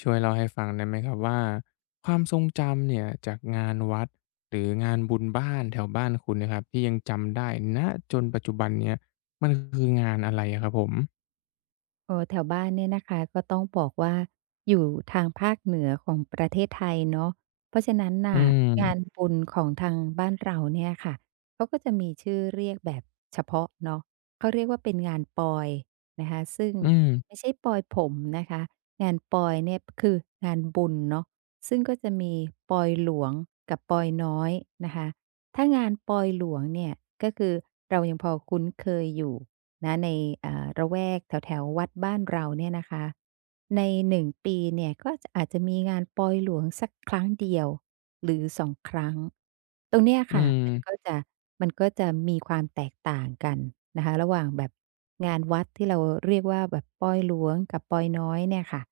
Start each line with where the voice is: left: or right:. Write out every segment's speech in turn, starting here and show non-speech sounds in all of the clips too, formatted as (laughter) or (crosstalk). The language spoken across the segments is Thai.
left: ช่วยเล่าให้ฟังได้ไหมครับว่าความทรงจำเนี่ยจากงานวัดหรืองานบุญบ้านแถวบ้านคุณเนะครับที่ยังจำได้ณจนปัจจุบันเนี่ยมันคืองานอะไรอะครับผม
right: แถวบ้านเนี่ยนะคะก็ต้องบอกว่าอยู่ทางภาคเหนือของประเทศไทยเนาะเพราะฉะนั้น
left: อื
right: น่ะงาน
left: ม
right: บุญของทางบ้านเราเนี่ยค่ะเขาก็จะมีชื่อเรียกแบบเฉพาะเนาะเขาเรียกว่าเป็นงานปอยนะคะซึ่ง
left: อืม
right: ไม่ใช่ปอยผมนะคะงานปอยเนี่ยคืองานบุญเนาะซึ่งก็จะมีปอยหลวงกับปอยน้อยนะคะถ้างานปอยหลวงเนี่ยก็คือเรายังพอคุ้นเคยอยู่ นะในเอ่ระแวกแถวๆวัดบ้านเราเนี่ยนะคะใน1ปีเนี่ยก็อาจจะมีงานปอยหลวงสักครั้งเดียวหรือ2ครั้งตรงเนี้ย
left: อื
right: ค่ะ
left: ม
right: มันก็จะมีความแตกต่างกันนะคะระหว่างแบบงานวัดที่เราเรียกว่าแบบปอยหลวงกับปอยน้อยเนี่ยค่ะ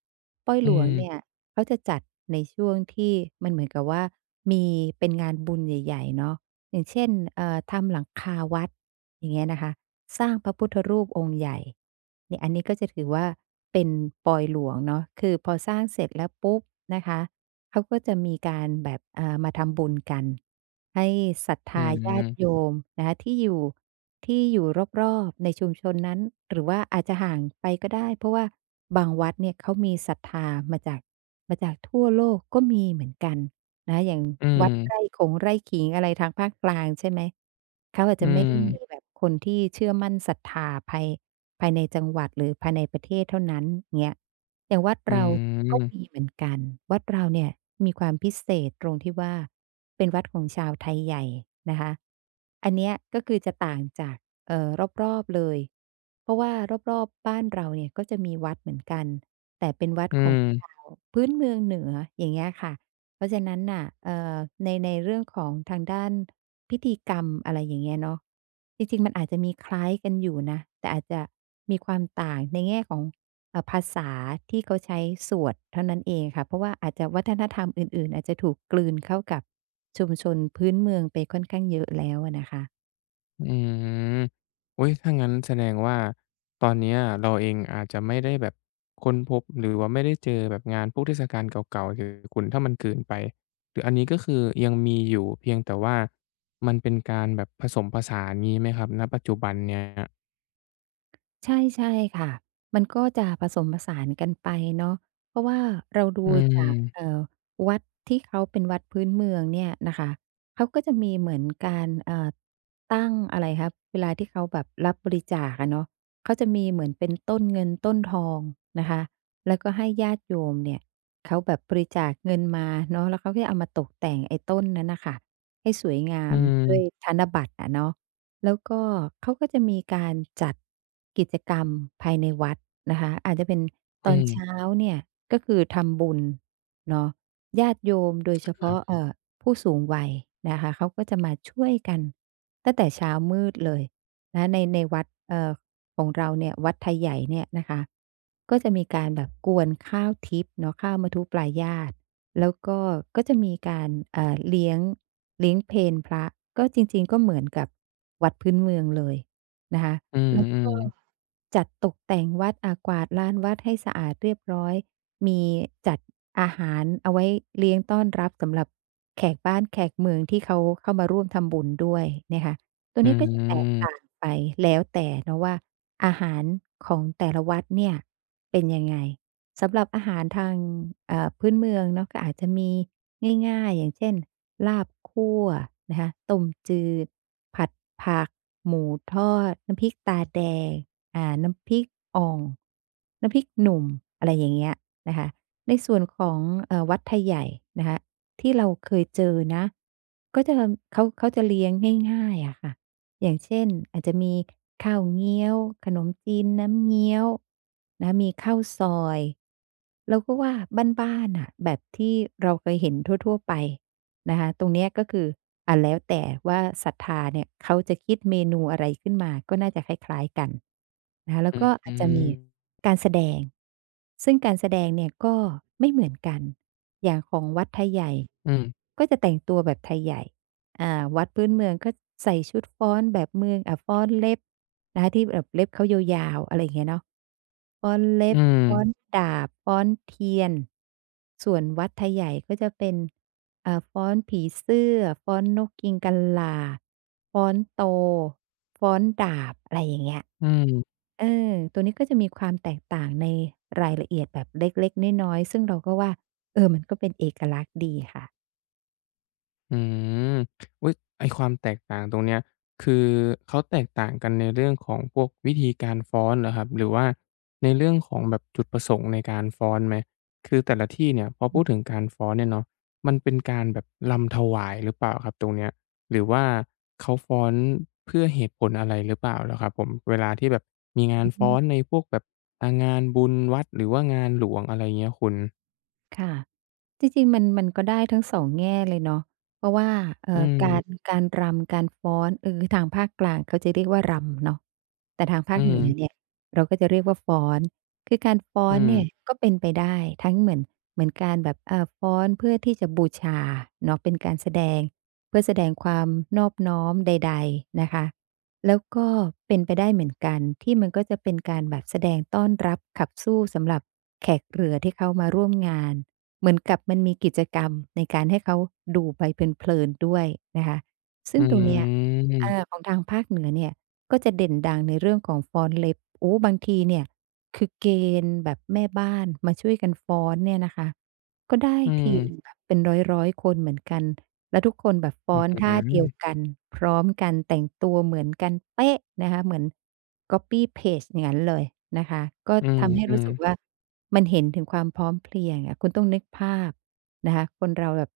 right: ปอย
left: อื
right: หลวง
left: ม
right: เนี่ยเขาจะจัดในช่วงที่มันเหมือนกับว่ามีเป็นงานบุญใหญ่ๆเนาะ อย่างเช่นทำหลังคาวัดอย่างเงี้ยนะคะสร้างพระพุทธรูปองค์ใหญ่เนี่ยอันนี้ก็จะถือว่าเป็นปอยหลวงเนาะคือพอสร้างเสร็จแล้วปุ๊บนะคะเขาก็จะมีการแบบมาทำบุญกัน ให้ศรัท
left: อือ
right: ธาญาติโยมนะคะที่อยู่รอบๆในชุมชนนั้น หรือว่าอาจจะห่างไปก็ได้ เพราะว่าบางวัดเนี่ยเขามีศรัทธามาจากมาจากทั่วโลกก็มีเหมือนกัน นะอย่าง
left: อื
right: วัดไร่
left: ม
right: ขงไร่ขิงอะไรทางภาคกลางใช่ไหมเขาอาจ
left: อื
right: จะไม่
left: ม
right: ได้มีแบบคนที่เชื่อมั่นศรัทธาภายในจังหวัดหรือภายในประเทศเท่านั้นเงี้ยอย่างวัด
left: อื
right: เราก็มี
left: ม
right: เหมือนกันวัดเราเนี่ยมีความพิเศษตรงที่ว่าเป็นวัดของชาวไทยใหญ่นะคะอันเนี้ยก็คือจะต่างจากเอ่อรอบๆเลย เพราะว่ารอบๆบ้านเราเนี่ยก็จะมีวัดเหมือนกันแต่เป็นวัด
left: อื
right: ของ
left: ม
right: ชาวพื้นเมืองเหนืออย่างเงี้ยค่ะ เพราะฉะนั้นน่ะในเรื่องของทางด้านพิธีกรรมอะไรอย่างเงี้ยเนาะจริงๆมันอาจจะมีคล้ายกันอยู่นะ แต่อาจจะมีความต่างในแง่ของภาษาที่เขาใช้สวดเท่านั้นเองค่ะเพราะว่าอาจจะวัฒนธรรมอื่นๆอาจจะถูกกลืนเข้ากับชุมชนพื้นเมืองไปค่อนข้างเยอะแล้วอะนะคะ
left: อืมอุ๊ยถ้างั้นแสดงว่าตอนเนี้ยเราเองอาจจะไม่ได้แบบค้นพบหรือว่าไม่ได้เจอแบบงานพวกเทศกาลเก่าๆหรือคุณถ้ามันเกินไปหรืออันนี้ก็คือยังมีอยู่เพียงแต่ว่ามันเป็นการแบบผสมผสานงี้ไหมครับณปัจจุบันเนี้ย
right: ใช่ใช่ค่ะมันก็จะผสมผสานกันไปเนาะเพราะว่าเราดู
left: อื
right: จาก
left: ม
right: วัดที่เขาเป็นวัดพื้นเมืองเนี่ยนะคะเขาก็จะมีเหมือนการตั้งอะไรคะเวลาที่เขาแบบรับบริจาคอะเนาะเขาจะมีเหมือนเป็นต้นเงินต้นทองนะคะแล้วก็ให้ญาติโยมเนี่ยเขาแบบบริจาคเงินมาเนาะแล้วเขาก็เอามาตกแต่งไอ้ต้นนั้นน่ะค่ะให้สวยงา
left: อื
right: มด้วย
left: ม
right: ธนบัตรอะเนาะ แล้วก็เขาก็จะมีการจัดกิจกรรมภายในวัดนะคะอาจจะเป็นต
left: อื
right: อน
left: ม
right: เช้าเนี่ยก็คือทำบุญเนาะญาติโยมโดยเฉ
left: ครั
right: พาะ
left: บ
right: ผู้สูงวัยนะคะเขาก็จะมาช่วยกันตั้งแต่เช้ามืดเลยนะในวัดของเราเนี่ยวัดไทยใหญ่เนี่ยนะคะก็จะมีการแบบกวนข้าวทิพย์เนาะข้าวมะทุปลายาด แล้วก็ก็จะมีการอ่าเลี้ยงเลี้ยงเพลพระก็จริงๆก็เหมือนกับวัดพื้นเมืองเลยนะคะ
left: อื
right: แล้ว
left: ม
right: ก็
left: ๆ
right: จัดตกแต่งวัดกวาดลานวัดให้สะอาดเรียบร้อยมีจัดอาหารเอาไว้เลี้ยงต้อนรับสำหรับแขกบ้านแขกเมืองที่เขาเข้ามาร่วมทำบุญด้วยนะคะตัว
left: อื
right: นี้ก็จะแตกต่า
left: ม
right: งไปแล้วแต่เนาะว่าอาหารของแต่ละวัดเนี่ยเป็นยังไง สำหรับอาหารทางพื้นเมืองเนาะก็อาจจะมีง่ายๆอย่างเช่นลาบคั่วนะคะต้มจืดผัดผักหมูทอดน้ำพริกตาแดงน้ำพริกอ่องน้ำพริกหนุ่มอะไรอย่างเงี้ยนะคะในส่วนของวัดไทยใหญ่นะคะที่เราเคยเจอนะก็จะเขาจะเลี้ยงง่ายๆอะค่ะ อย่างเช่นอาจจะมีข้าวเงี้ยวขนมจีนน้ำเงี้ยวนะมีข้าวซอยเราก็ว่าบ้านๆน่ะแบบที่เราเคยเห็นทั่วๆไปนะคะตรงเนี้ยก็คือแล้วแต่ว่าศรัทธาเนี่ยเขาจะคิดเมนูอะไรขึ้นมาก็น่าจะคล้ายๆกันนะคะแล้
left: อื
right: ว
left: ม
right: ก็
left: อื
right: อาจจะ
left: ม
right: มีการแสดงซึ่งการแสดงเนี่ยก็ไม่เหมือนกันอย่างของวัดไทยใหญ่
left: อืม
right: ก็จะแต่งตัวแบบไทยใหญ่ วัดพื้นเมืองก็ใส่ชุดฟ้อนแบบเมืองฟ้อนเล็บนะคะที่แบบเล็บเขายาวๆอะไรอย่างเงี้ยเนาะฟ้อนเล็
left: อื
right: บ
left: ม
right: ฟ้อนดาบฟ้อนเทียนส่วนวัดไทยใหญ่ก็จะเป็นฟ้อนผีเสื้อฟ้อนนกกินกัลลาฟ้อนโตฟ้อนดาบอะไรอย่างเงี้ย
left: อืม
right: เออตัวนี้ก็จะมีความแตกต่างในรายละเอียดแบบเล็กๆน้อยๆซึ่งเราก็ว่าเออมันก็เป็นเอกลักษณ์ดีค่ะ
left: อืมอุ๊ยไอ้ความแตกต่างตรงเนี้ยคือเขาแตกต่างกันในเรื่องของพวกวิธีการฟ้อนเหรอครับหรือว่าในเรื่องของแบบจุดประสงค์ในการฟ้อนไหมคือแต่ละที่เนี่ยพอพูดถึงการฟ้อนเนี่ยเนาะมันเป็นการแบบรำถวายหรือเปล่าครับตรงเนี้ยหรือว่าเขาฟ้อนเพื่อเหตุผลอะไรหรือเปล่าเหรอครับผมเวลาที่แบบมีงานฟ้อนในพวกแบบอ่างานบุญวัดหรือว่างานหลวงอะไรเงี้ยคุณ
right: ค่ะจริงๆมันก็ได้ทั้งสองแง่เลยเนาะเพราะว่า
left: อื
right: กาม
left: ม
right: การรำการฟ้อนเออทางภาคกลางเขาจะเรียกว่ารำเนาะแต่ทางภา
left: อื
right: คเห
left: ม
right: นือือมเนี่ยเราก็จะเรียกว่าฟ้อนคือการฟ้อน
left: อื
right: เนีอื่ยม
left: ม
right: ก็เป็นไปได้ทั้งเหมือนการแบบฟ้อนเพื่อที่จะบูชาเนาะเป็นการแสดงเพื่อแสดงความนอบน้อมใดๆนะคะ แล้วก็เป็นไปได้เหมือนกันที่มันก็จะเป็นการแบบแสดงต้อนรับขับสู้สำหรับแขกเรือที่เขามาร่วมงานเหมือนกับมันมีกิจกรรมในการให้เขาดูไปเพลินๆด้วยนะคะซึ่
left: อื
right: งตรงเนี้อา
left: ม
right: ของทางภาคเหนือเนี่ยก็จะเด่นดังในเรื่องของฟ้อนเล็บโอ้บางทีเนี่ยคือเกณฑ์แบบแม่บ้านมาช่วยกันฟ้อนเนี่ยนะคะก็ได้
left: อื
right: ทีหนึ่ง
left: ม
right: แบบเป็นร้อยๆคนเหมือนกัน แล้วทุกคนแบบฟ้
left: อื้
right: อ
left: อ
right: นท่า
left: ฮือ
right: เดียวกันพร้อมกันแต่งตัวเหมือนกันเป๊ะนะคะเหมือน copy paste อย่างนั้นเลยนะคะก็
left: อื
right: ทำให้รู้
left: ม
right: สึกว่า
left: ๆ
right: มันเห็นถึงความพร้อมเพรียงอะคุณต้องนึกภาพนะคะคนเราแบบ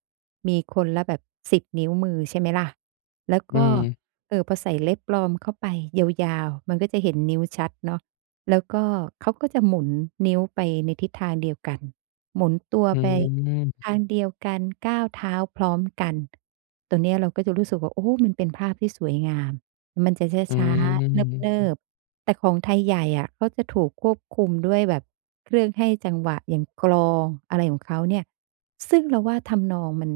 right: มีคนละแบบ10นิ้วมือใช่ไหมล่ะแล้ว
left: อื
right: ก็
left: ม
right: พอใส่เล็บปลอมเข้าไปยาวๆมันก็จะเห็นนิ้วชัดเนาะแล้วก็เขาก็จะหมุนนิ้วไปในทิศทางเดียวกัน หมุนตัว
left: อื
right: ไป
left: ม
right: ทางเดียวกันก้าวเท้าพร้อมกันตัวเนี้ยเราก็จะรู้สึกว่าโอ้มันเป็นภาพที่สวยงาม มันจะ
left: อื
right: ช้า
left: มอื
right: ๆ เนิ
left: ม
right: บๆ แต่ของไทยใหญ่อะเขาจะถูกควบคุมด้วยแบบเครื่องให้จังหวะอย่างกลองอะไรของเขาเนี่ยซึ่งเราว่าทำนองมัน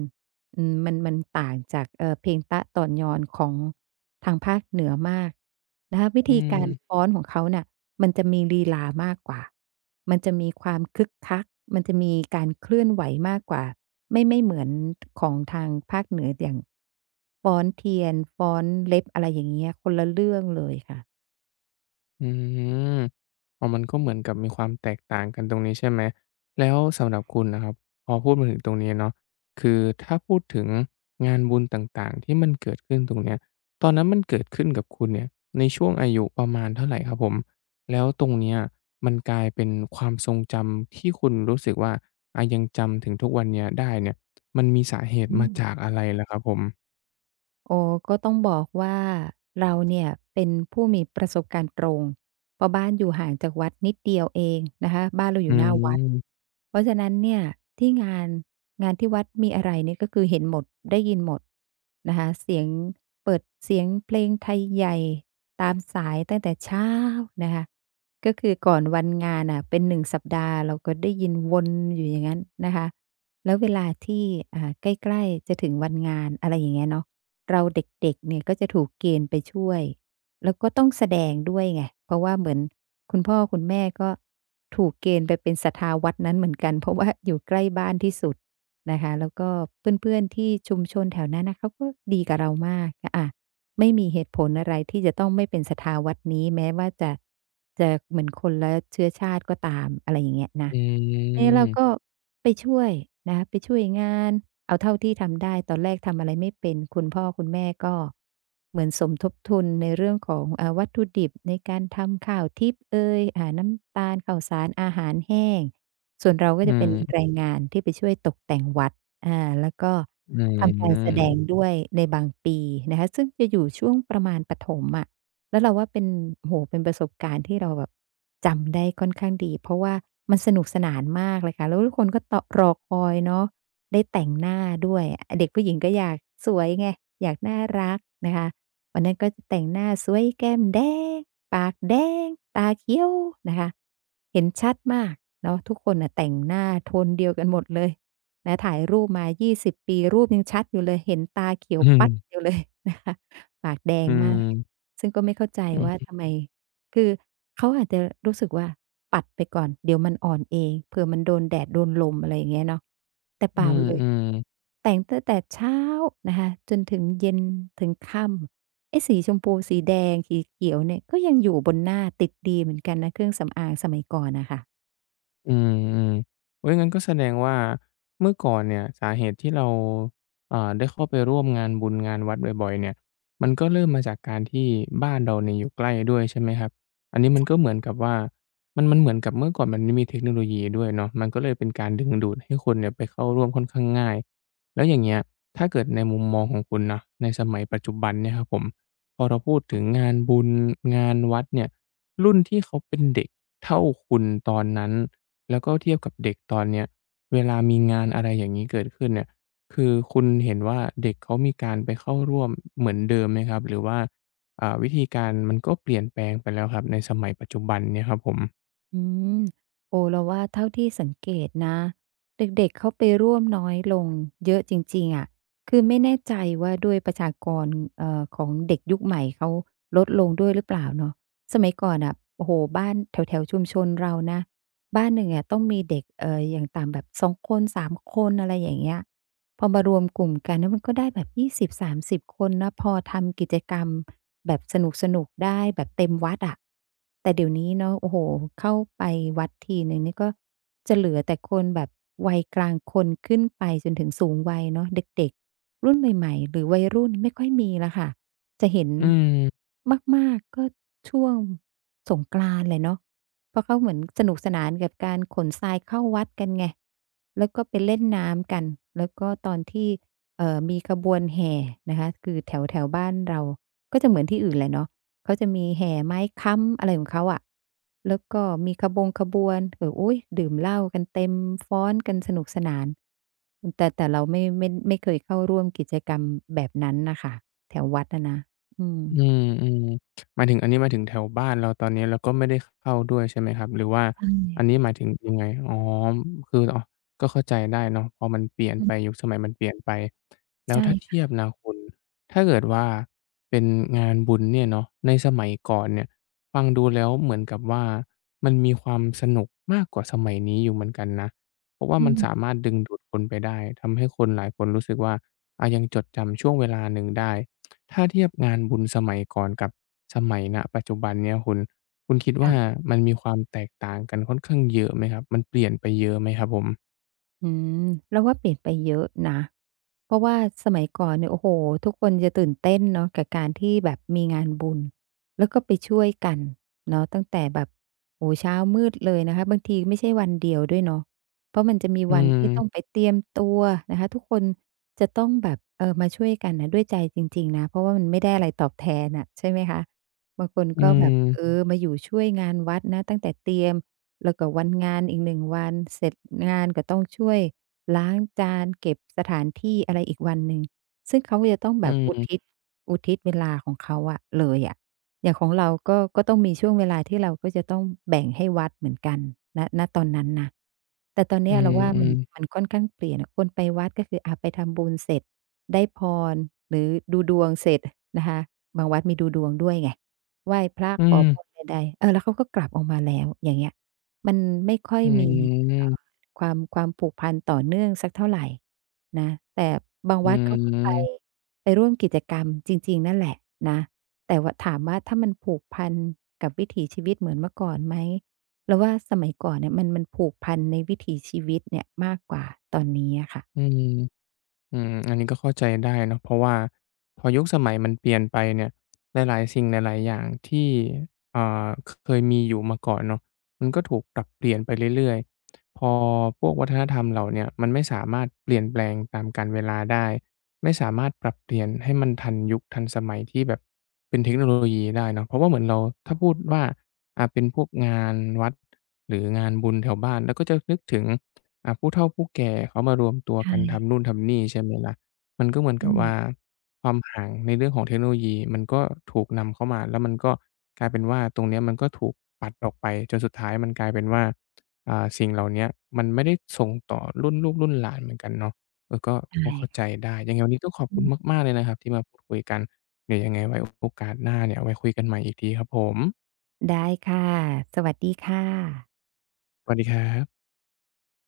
right: อืมมันต่างจากเพลงต๊ะต่อนยอนของทางภาคเหนือมากนะคะวิ
left: อื
right: ธี
left: ม
right: การฟ้อนของเขาน่ะมันจะมีลีลามากกว่า มันจะมีความคึกคักมันจะมีการเคลื่อนไหวมากกว่าไม่เหมือนของทางภาคเหนืออย่าง ฟ้อนเทียนฟ้อนเล็บอะไรอย่างเงี้ยคนละเรื่องเลยค่ะ
left: อืม อ๋อมันก็เหมือนกับมีความแตกต่างกันตรงนี้ใช่ไหมแล้วสำหรับคุณนะครับพอพูดมาถึงตรงนี้เนาะคือถ้าพูดถึงงานบุญต่างๆที่มันเกิดขึ้นตรงเนี้ยตอนนั้นมันเกิดขึ้นกับคุณเนี่ยในช่วงอายุประมาณเท่าไรครับผมแล้วตรงเนี้ยมันกลายเป็นความทรงจำที่คุณรู้สึกว่าอายังจำถึงทุกวันเนี้ยได้เนี่ยมันมีสาเหตุ
right: อื
left: มา
right: ม
left: จากอะไรเหรอครับผม
right: โอ้ก็ต้องบอกว่าเราเนี่ยเป็นผู้มีประสบการณ์ตรงเพราะบ้านอยู่ห่างจากวัดนิดเดียวเองนะคะบ้านเราอ
left: อื
right: ยู่หน้าวัด
left: ม
right: เพราะฉะนั้นเนี่ยที่งานที่วัดมีอะไรเนี่ยก็คือเห็นหมดได้ยินหมดนะคะเสียงเปิดเสียงเพลงไทยใหญ่ตามสายตั้งแต่เช้านะคะก็คือก่อนวันงานอ่ะเป็นหนึ่งสัปดาห์เราก็ได้ยินวนอยู่อย่างนั้นนะคะแล้วเวลาที่ใกล้ๆจะถึงวันงานอะไรอย่างเงี้ยเนาะ เราเด็กๆเนี่ยก็จะถูกเกณฑ์ไปช่วยแล้วก็ต้องแสดงด้วยไงเพราะว่าเหมือนคุณพ่อคุณแม่ก็ถูกเกณฑ์ไปเป็นสทาวัดนั้นเหมือนกันเพราะว่าอยู่ใกล้บ้านที่สุดนะคะแล้วก็เพื่อนๆที่ชุมชนแถวนั้นนะเขาก็ดีกับเรามากอะ ไม่มีเหตุผลอะไรที่จะต้องไม่เป็นศรัทธาวัดนี้แม้ว่าจะเหมือนคนละเชื้อชาติก็ตามอะไรอย่างเงี้ยนะ
left: อื
right: เออื๊เราก็
left: ม
right: ไปช่วยนะคะไปช่วยงานเอาเท่าที่ทำได้ตอนแรกทำอะไรไม่เป็นคุณพ่อคุณแม่ก็เหมือนสมทบทุนในเรื่องของวัตถุดิบในการทำข้าวทิพเอยน้ำตาลข้าวสารอาหารแห้งส่วนเราก็
left: อื
right: จะเป็น
left: ม
right: แรงงานที่ไปช่วยตกแต่งวัด อาแล้วก็
left: อื
right: ทำกา
left: ม
right: รแสดงด้วยในบางปีนะคะซึ่งจะอยู่ช่วงประมาณประถมอะแล้วเราว่าเป็นโอ้โฮเป็นประสบการณ์ที่เราแบบจำได้ค่อนข้างดีเพราะว่ามันสนุกสนานมากเลยค่ะแล้วทุกคนก็ตอรอคอยเนาะได้แต่งหน้าด้วยอเด็กผู้หญิงก็อยากสวยไงอยากน่ารักนะคะวันนั้นก็จะแต่งหน้าสวยแก้มแดงปากแดงตาเขียวนะคะเห็นชัดมากเนาะทุกคนน่ะแต่งหน้าโทนเดียวกันหมดเลย และถ่ายรูปมา20ปีรูปยังชัดอยู่เลย เห็นตาเขียว
left: อื
right: ปัดอ
left: ม
right: ยู่เลย (laughs) นะคะปากแดงมาก ซึ่งก็ไม่เข้าใจ
left: อื
right: ว่า
left: ม
right: ทำไม คือเขาอาจจะรู้สึกว่าปัดไปก่อน เดี๋ยวมันอ่อนเองเผื่อมันโดนแดดโดนลมอะไรอย่างเงี้ยเนาะแต่
left: อื
right: เปล่า
left: ม
right: เลย
left: อืม
right: แต่งตั้งแต่เช้านะคะจนถึงเย็นถึงค่ำไอ้สีชมพูสีแดงสีเขียวเนี่ยก็ยังอยู่บนหน้าติดดีเหมือนกันนะเครื่องสำอางสมัยก่อนน่ะค่ะ
left: อืมๆอุ๊ยงั้นก็แสดงว่าเมื่อก่อนเนี่ยสาเหตุที่เราอ่าได้เข้าไปร่วมงานบุญงานวัดบ่อยๆเนี่ยมันก็เริ่มมาจากการที่บ้านเราเนี่ยอยู่ใกล้ด้วยใช่ไหมครับอันนี้มันก็เหมือนกับว่ามันเหมือนกับเมื่อก่อนมันไม่มีเทคโนโลยีด้วยเนาะมันก็เลยเป็นการดึงดูดให้คนเนี่ยไปเข้าร่วมค่อนข้างง่ายแล้วอย่างเงี้ยถ้าเกิดในมุมมองของคุณนะในสมัยปัจจุบันเนี่ยครับผมพอเราพูดถึงงานบุญงานวัดเนี่ยรุ่นที่เขาเป็นเด็กเท่าคุณตอนนั้น แล้วก็เทียบกับเด็กตอนเนี้ยเวลามีงานอะไรอย่างนี้เกิดขึ้นเนี่ยคือคุณเห็นว่าเด็กเขามีการไปเข้าร่วมเหมือนเดิมไหมครับหรือว่าอ่าวิธีการมันก็เปลี่ยนแปลงไปแล้วครับในสมัยปัจจุบันเนี่ยครับผม
right: อืมโอ้เราว่าเท่าที่สังเกตนะเด็กๆเขาไปร่วมน้อยลงเยอะจริงๆอะคือไม่แน่ใจว่าด้วยประชากรของเด็กยุคใหม่เขาลดลงด้วยหรือเปล่าเนาะสมัยก่อนอ่ะโอ้โหบ้านแถวๆชุมชนเรานะบ้านหนึ่งอะต้องมีเด็กอย่างต่ำแบบ2คน3คนอะไรอย่างเงี้ยพอมารวมกลุ่มกันแล้วมันก็ได้แบบ20-30คนนะพอทำกิจกรรม แบบสนุกสนุกได้แบบเต็มวัดอะแต่เดี๋ยวนี้เนาะโอ้โฮเข้าไปวัดทีหนึ่งนี่ก็จะเหลือแต่คนแบบวัยกลางคนขึ้นไปจนถึงสูงวัยเนาะเด็กๆรุ่นใหม่ๆหรือวัยรุ่นไม่ค่อยมีแล้วค่ะจะเห็น
left: อืม
right: มากๆก็ช่วงสงกรานต์แหละเนาะเพราะเขาเหมือนสนุกสนานกับการขนทรายเข้าวัดกันไงแล้วก็ไปเล่นน้ำกันแล้วก็ตอนที่ มีขบวนแห่นะคะ คือแถวแถวบ้านเราก็จะเหมือนที่อื่นแหละเนาะเขาจะมีแห่ไม้ค้ำอะไรของเขาอะแล้วก็มีขบวนอุ๊ยดื่มเหล้ากันเต็มฟ้อนกันสนุกสนาน แต่เราไม่เคยเข้าร่วมกิจกรรมแบบนั้นน่ะค่ะแถววัดอะนะอืม
left: อืมหมายถึงอันนี้หมายถึงแถวบ้านเราตอนนี้เราก็ไม่ได้เข้าด้วยใช่ไหมครับหรือว่า
right: ใช่
left: อันนี้หมายถึงยังไงอ๋อคืออ๋อก็เข้าใจได้เนาะพอมันเปลี่ยน
right: อื
left: ไปยุ
right: ม
left: คสมัยมันเปลี่ยนไปแล้ว
right: ใช่
left: ถ้าเทียบ
right: ค่ะ
left: นะคุณถ้าเกิดว่าเป็นงานบุญเนี่ยเนาะในสมัยก่อนเนี่ยฟังดูแล้วเหมือนกับว่ามันมีความสนุกมากกว่าสมัยนี้อยู่เหมือนกันนะเพราะว่า
right: อื
left: มัน
right: ม
left: สามารถดึงดูดคนไปได้ทำให้คนหลายคนรู้สึกว่าอายังจดจำช่วงเวลาหนึ่งได้ ถ้าเทียบงานบุญสมัยก่อนกับสมัยณปัจจุบันเนี้ยคุณคิดว่า
right: ค่ะ
left: มันมีความแตกต่างกันค่อนข้างเยอะไหมครับมันเปลี่ยนไปเยอะไหมครับผม
right: อืมเล้วว่าเปลี่ยนไปเยอะนะเพราะว่าสมัยก่อนเนี่ยโอ้โฮทุกคนจะตื่นเต้นเนาะกับการที่แบบมีงานบุญแล้วก็ไปช่วยกันเนาะตั้งแต่แบบโอ้โฮเช้ามืดเลยนะคะบางทีไม่ใช่วันเดียวด้วยเนาะเพราะมันจะมี
left: อื
right: วันที่ต้
left: ม
right: องไปเตรียมตัวนะคะทุกคนจะต้องแบบเออมาช่วยกันน่ะด้วยใจจริงๆนะเพราะว่ามันไม่ได้อะไรตอบแทนน่ะใช่ไหมคะบางคน
left: อื
right: ก็แบบ
left: ม
right: เออมาอยู่ช่วยงานวัดนะตั้งแต่เตรียม แล้วก็วันงานอีก1วันเสร็จงานก็ต้องช่วยล้างจานเก็บสถานที่อะไรอีกวันหนึ่งซึ่งเขาก็จะต้อง
left: อื
right: แบบอุทิ
left: ม
right: ศอุทิศเวลาของเขาอะเลยอะอย่างของเราก็ต้องมีช่วงเวลาที่เราก็จะต้องแบ่งให้วัดเหมือนกันณตอนนั้นนะแต่ตอน
left: อื
right: เนี้ยเราว่ามั
left: ม
right: น
left: ๆ
right: มันค่อนข้างเปลี่ยนอะคนไปวัดก็คืออ่าไปทำบุญเสร็จได้พรหรือดูดวงเสร็จนะคะบางวัดมีดูดวงด้วยไงไหว้พระ
left: อื
right: ขอ
left: ม
right: พรใดๆเออแล้วเขาก็กลับออกมาแล้วอย่างเงี้ย มันไม่ค่อย
left: อื
right: มีมเอ่อ
left: ม
right: ความผูกพันต่อเนื่องสักเท่าไรนะแต่บาง
left: อื
right: วัด
left: ม
right: เขาก็
left: อื
right: ไป
left: ม
right: ไปร่วมกิจกรรมจริงๆนั่นแหละนะแต่ว่าถามว่าถ้ามันผูกพันกับวิถีชีวิตเหมือนเมื่อก่อนไหมเราว่าสมัยก่อนเนี่ยมันผูกพันในวิถีชีวิตเนี่ยมากกว่าตอนนี้อะค่ะ
left: อืม อืมอันนี้ก็เข้าใจได้เนาะเพราะว่าพอยุคสมัยมันเปลี่ยนไปเนี่ยหลายๆสิ่งหลายๆอย่างที่อ่าเคยมีอยู่มาก่อนเนาะมันก็ถูกปรับเปลี่ยนไปเรื่อยๆพอพวกวัฒนธรรมเหล่าเนี้ยมันไม่สามารถเปลี่ยนแปลงตามกาลเวลาได้ไม่สามารถปรับเปลี่ยนให้มันทันยุคทันสมัยที่แบบเป็นเทคโนโลยีได้เนาะเพราะว่าเหมือนเราถ้าพูดว่าอ่าเป็นพวกงานวัดหรืองานบุญแถวบ้านเราก็จะนึกถึง อ่าผู้เฒ่าผู้แก่เขามารวมตัว
right: ใช่
left: กันทำนู่นทำนี่ใช่ไหมล่ะมันก็เหมือน
right: อื
left: กับ
right: ม
left: ว่าความห่างในเรื่องของเทคโนโลยีมันก็ถูกนำเข้ามาแล้วมันก็กลายเป็นว่าตรงเนี้ยมันก็ถูกปัดออกไปจนสุดท้ายมันกลายเป็นว่าอ่าสิ่งเหล่าเนี้ยมันไม่ได้ส่งต่อรุ่นลูกรุ่นหลานเหมือนกันเนาะเออก็
right: ใช่
left: ก็เข้าใจ
right: ค่ะ
left: ได้ยังไงวันนี้ต้องขอบ
right: อื
left: คุณ
right: ม
left: มากๆเลยนะครับที่มาพูดคุยกันเดี๋ยวยังไงไว้โอกาสหน้าเนี่ยไว้คุยกันใหม่อีกทีครับผม
right: ได้ค่ะสวัสดีค่ะ
left: สวัสดีครับ